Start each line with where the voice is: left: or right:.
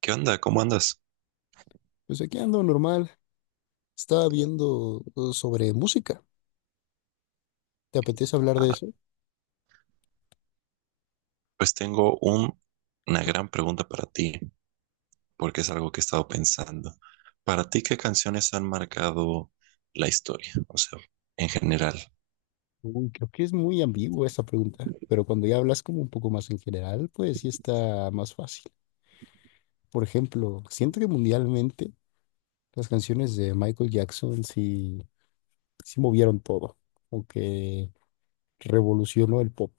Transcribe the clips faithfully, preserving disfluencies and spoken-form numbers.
right: ¿Qué onda? ¿Cómo andas?
left: Pues aquí ando normal. Estaba viendo eh, sobre música. ¿Te apetece hablar de
right: Ah,
left: eso?
right: pues tengo un- una gran pregunta para ti, porque es algo que he estado pensando. Para ti, ¿qué canciones han marcado la historia? O sea, en general.
left: Uy, creo que es muy ambigua esta pregunta, pero cuando ya hablas como un poco más en general, pues sí está más fácil. Por ejemplo, siento que mundialmente las canciones de Michael Jackson sí, sí movieron todo, aunque revolucionó el pop.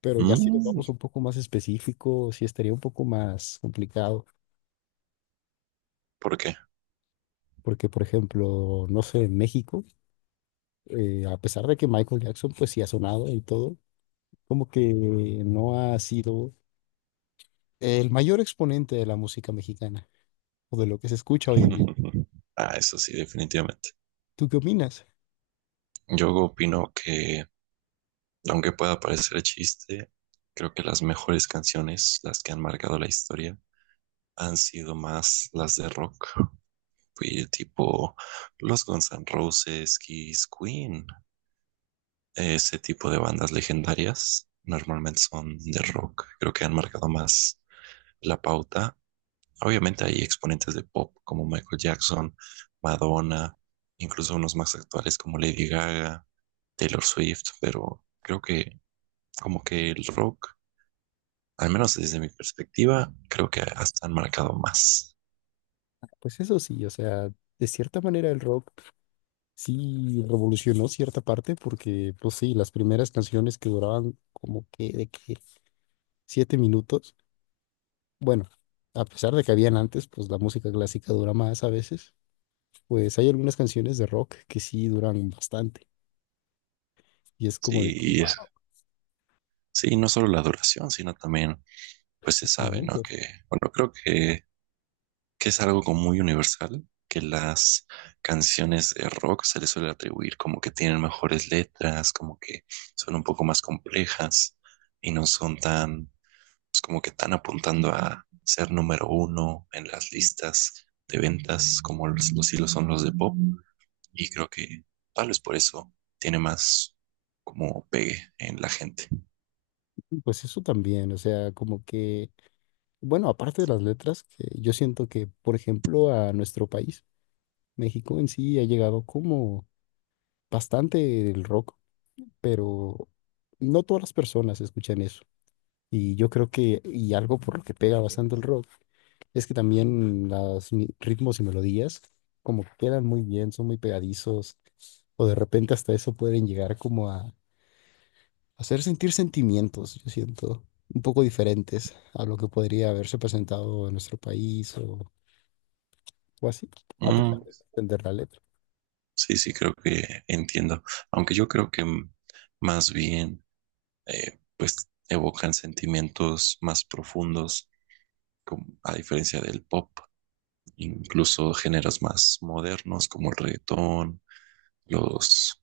left: Pero ya si nos
right: Mm,
left: vamos un poco más específico, sí estaría un poco más complicado.
right: ¿por qué?
left: Porque, por ejemplo, no sé, en México, eh, a pesar de que Michael Jackson pues sí ha sonado y todo, como que no ha sido el mayor exponente de la música mexicana o de lo que se escucha hoy en día.
right: Ah, eso sí, definitivamente.
left: ¿Tú qué opinas?
right: Yo opino que, aunque pueda parecer chiste, creo que las mejores canciones, las que han marcado la historia, han sido más las de rock. Fui tipo los Guns N' Roses, Kiss, Queen. Ese tipo de bandas legendarias normalmente son de rock. Creo que han marcado más la pauta. Obviamente hay exponentes de pop como Michael Jackson, Madonna, incluso unos más actuales como Lady Gaga, Taylor Swift, pero creo que como que el rock, al menos desde mi perspectiva, creo que hasta han marcado más.
left: Pues eso sí, o sea, de cierta manera el rock sí revolucionó cierta parte porque, pues sí, las primeras canciones que duraban como que de que siete minutos, bueno, a pesar de que habían antes, pues la música clásica dura más a veces, pues hay algunas canciones de rock que sí duran bastante. Y es como de que
right: Sí, y es-
left: wow,
right: sí, no solo la duración, sino también, pues se sabe, ¿no? Que, bueno, creo que que es algo como muy universal, que las canciones de rock se les suele atribuir como que tienen mejores letras, como que son un poco más complejas y no son tan, pues, como que tan apuntando a ser número uno en las listas de ventas como los, los hilos son los de pop. Y creo que tal vez por eso tiene más como pegue en la gente.
left: pues eso también, o sea, como que bueno, aparte de las letras, que yo siento que, por ejemplo, a nuestro país, México en sí, ha llegado como bastante el rock, pero no todas las personas escuchan eso. Y yo creo que, y algo por lo que pega bastante el rock, es que también los ritmos y melodías como que quedan muy bien, son muy pegadizos, o de repente hasta eso pueden llegar como a hacer sentir sentimientos, yo siento, un poco diferentes a lo que podría haberse presentado en nuestro país o o así, a pesar
right: Mm,
left: de no entender la letra.
right: sí, sí, creo que entiendo. Aunque yo creo que mm, más bien eh, pues evocan sentimientos más profundos, como, a diferencia del pop, incluso géneros más modernos como el reggaetón, los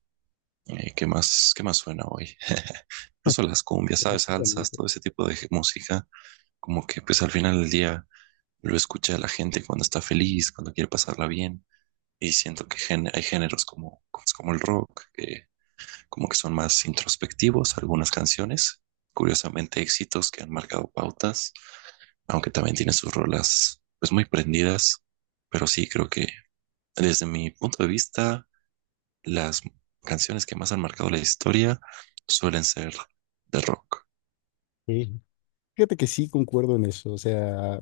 right: eh, ¿qué más, qué más suena hoy? Incluso las cumbias, ¿sabes? Salsas,
left: Obviamente.
right: todo ese tipo de música, como que pues al final del día lo escucha la gente cuando está feliz, cuando quiere pasarla bien. Y siento que gen- hay géneros como, pues, como el rock, que como que son más introspectivos algunas canciones, curiosamente éxitos que han marcado pautas, aunque también tiene sus rolas pues muy prendidas, pero sí creo que desde mi punto de vista las canciones que más han marcado la historia suelen ser de rock.
left: Sí. Fíjate que sí concuerdo en eso, o sea,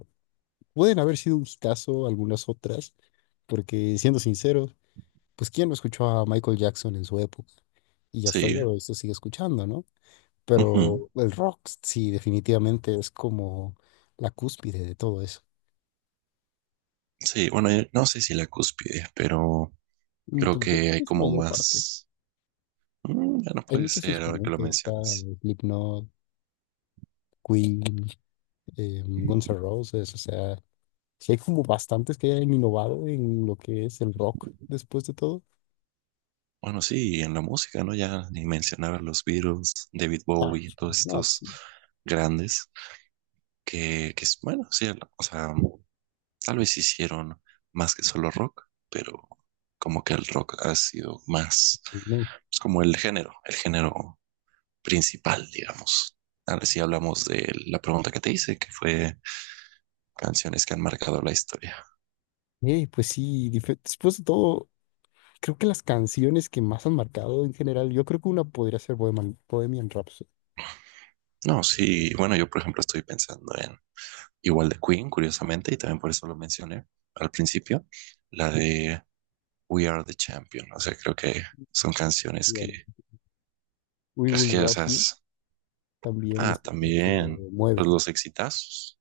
left: pueden haber sido un caso algunas otras, porque siendo sinceros, pues quién no escuchó a Michael Jackson en su época y hasta el
right: Sí,
left: día de hoy se sigue escuchando, ¿no? Pero
right: ujú.
left: el rock sí definitivamente es como la cúspide de todo eso.
right: Sí, bueno, eh, no sé si la cúspide, pero
left: Mm,
right: creo
left: pues yo creo
right: que
left: que
right: hay
left: es
right: como
left: mayor parte.
right: más... Mm, ya no
left: Hay
right: puede
left: muchos
right: ser ahora que lo
left: exponentes, está
right: mencionas.
left: Slipknot, Queen, eh, Guns N' Roses, o sea, sí, hay como bastantes que hayan innovado en lo que es el rock después de todo.
right: Bueno, sí, y en la música, ¿no? Ya ni mencionar a los Beatles, David
left: Ah,
right: Bowie, todos
left: no, pues
right: estos
left: sí,
right: grandes que, que es- bueno, sí, o sea, tal vez hicieron más que solo rock, pero como que el rock ha sido más,
left: pues no.
right: pues como el género, el género principal, digamos. Ahora sí hablamos de la pregunta que te hice, que fue canciones que han marcado la historia.
left: Eh, pues sí, dife- después de todo, creo que las canciones que más han marcado en general, yo creo que una podría ser Bohemian, Bohemian Rhapsody.
right: No, sí, bueno, yo por ejemplo estoy pensando. Igual de Queen, curiosamente, y también por eso lo mencioné al principio, la de We Are the Champion. O sea, creo que son canciones
left: Digamos.
right: que,
left: We
right: que es
left: Will
right: que, o
left: Rock
right: sea,
left: You
right: es-
left: también
right: ah,
left: es otra que
right: también, pues
left: mueve,
right: los exitazos.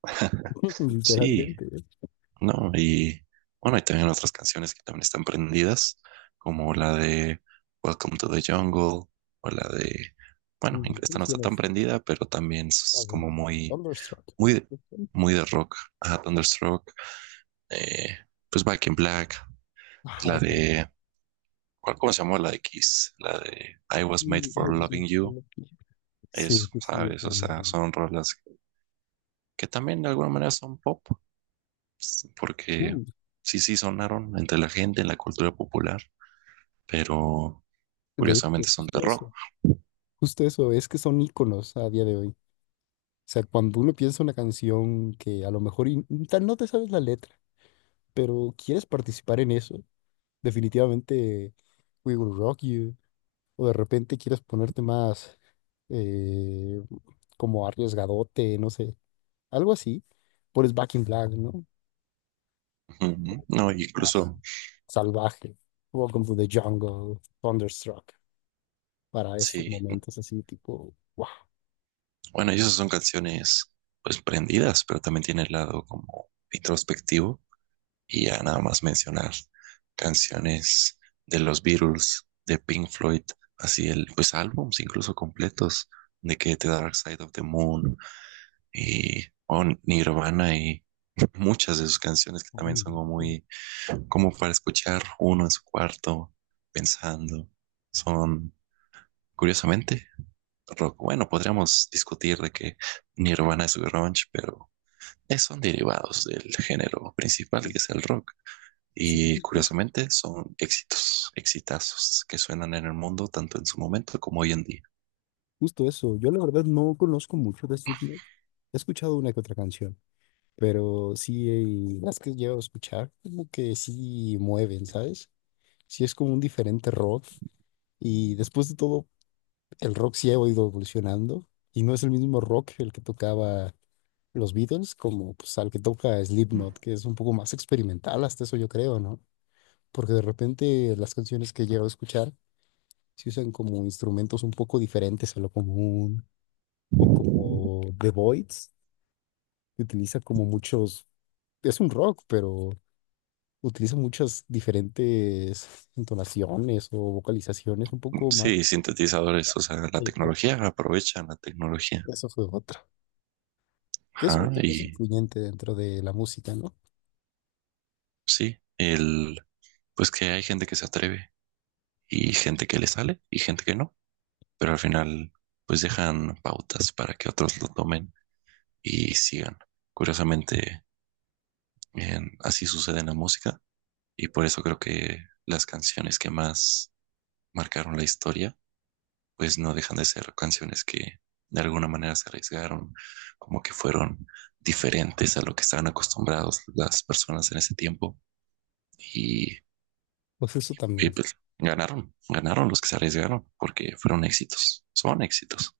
right: Sí,
left: literalmente. ¿Eh?
right: no, y bueno, y también otras canciones que también están prendidas, como la de Welcome to the Jungle, o la de, bueno,
left: Mm,
right: esta
left: ¿cómo
right: no
left: se
right: está
left: llama
right: tan
left: esta?
right: prendida, pero también
left: La
right: es
left: de
right: como muy,
left: Thunderstruck.
right: muy, muy de rock. Ajá, Thunderstruck, eh, pues Back in Black. La
left: Ajá, que-
right: de, ¿cuál, cómo se llama? La de Kiss, la de I Was Made
left: Mm, I
right: for
left: was
right: Loving
left: made for
right: You.
left: loving you.
right: Eso,
left: Sí, sí, sí. Es
right: ¿sabes? O
left: muy
right: sea,
left: bueno.
right: son rolas que también de alguna manera son pop, porque
left: Mm,
right: sí, sí sonaron entre la gente, en la cultura popular, pero
left: de hecho,
right: curiosamente son
left: justo
right: de rock.
left: eso. Justo eso, es que son íconos a día de hoy. O sea, cuando uno piensa una canción que a lo mejor y- tal no te sabes la letra, pero quieres participar en eso, definitivamente We Will Rock You, o de repente quieres ponerte más eh, como arriesgadote, no sé, algo así, pones Back in Black, ¿no?
right: Ujú. No,
left: Más
right: incluso,
left: salvaje, Welcome to the Jungle, Thunderstruck, para estos
right: sí,
left: momentos así tipo, wow,
right: bueno, y esas son canciones pues prendidas, pero también tiene el lado como introspectivo. Y ya nada más mencionar canciones de los Beatles, de Pink Floyd, así el, pues álbums incluso completos, de que The Dark Side of the Moon y oh, Nirvana y muchas de sus canciones que también son como muy, como para escuchar uno en su cuarto pensando. Son, curiosamente, rock. Bueno, podríamos discutir de que Nirvana es grunge, pero eh, son derivados del género principal que es el rock. Y curiosamente son éxitos, exitazos que suenan en el mundo tanto en su momento como hoy en día.
left: justo eso, yo la verdad no conozco mucho de Slipknot. He escuchado una que otra canción, pero sí, eh, las que llevo a escuchar, como que sí mueven, ¿sabes? Sí es como un diferente rock. Y después de todo, el rock sí ha ido evolucionando y no es el mismo rock el que tocaba los Beatles como pues al que toca Slipknot, que es un poco más experimental, hasta eso yo creo, ¿no? Porque de repente las canciones que llevo a escuchar se usan como instrumentos un poco diferentes a lo común. O como The Voids, que utiliza como muchos, es un rock, pero utiliza muchas diferentes entonaciones o vocalizaciones un poco más.
right: Sí, sintetizadores, o sea, la
left: Exacto.
right: tecnología, aprovechan la tecnología.
left: Eso fue otra. Que es
right: Ajá,
left: otra cosa
right: y
left: influyente dentro de la música, ¿no?
right: sí, el, pues que hay gente que se atreve y gente que le sale y gente que no, pero al final pues dejan pautas para que otros lo tomen y sigan. Curiosamente, en- así sucede en la música y por eso creo que las canciones que más marcaron la historia pues no dejan de ser canciones que de alguna manera se arriesgaron, como que fueron diferentes a lo que estaban acostumbrados las personas en ese tiempo y,
left: Pues eso
right: y
left: también.
right: pues ganaron, ganaron los que se arriesgaron porque fueron éxitos, son éxitos.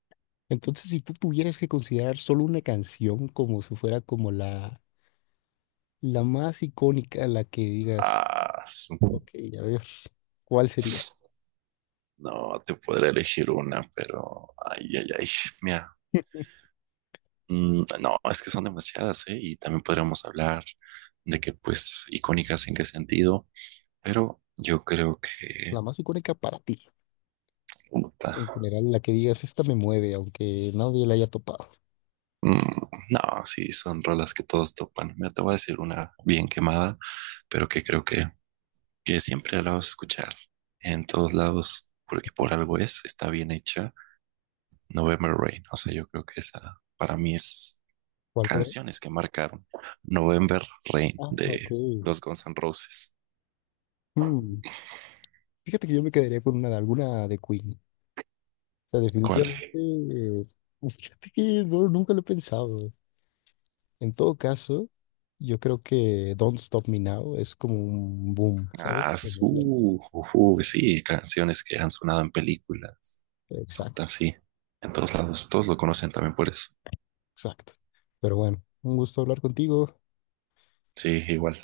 left: Entonces, si tú tuvieras que considerar solo una canción como si fuera como la, la más icónica, la que digas,
right: Ah, sí.
left: ok, a ver, ¿cuál sería?
right: No te podré elegir una, pero ay, ay, ay, mira, mm, no, es que son demasiadas, ¿eh? Y también podríamos hablar de que, pues, icónicas en qué sentido, pero yo creo que
left: La más icónica para ti.
right: puta,
left: En general, la que digas, esta me mueve, aunque nadie la haya topado.
right: mm, no, sí, son rolas que todos topan. Mira, te voy a decir una bien quemada, pero que creo que, que siempre la vas a escuchar en todos lados, porque por algo es, está bien hecha. November Rain, o sea, yo creo que esa para mí es
left: ¿Cuál?
right: canciones que marcaron. November Rain
left: Ah, ok.
right: de los Guns N' Roses.
left: Mm. Fíjate que yo me quedaría con una alguna de Queen. O sea,
right: ¿Cuál?
left: definitivamente. eh, pues, fíjate que no, nunca lo he pensado. En todo caso, yo creo que Don't Stop Me Now es como un boom, ¿sabes?
right: Ah,
left: De emoción.
right: su, ujú, sí, canciones que han sonado en películas. Puta,
left: Exacto,
right: sí, en todos lados, todos lo conocen también por eso.
left: exacto. Pero bueno, un gusto hablar contigo.
right: Sí, igual.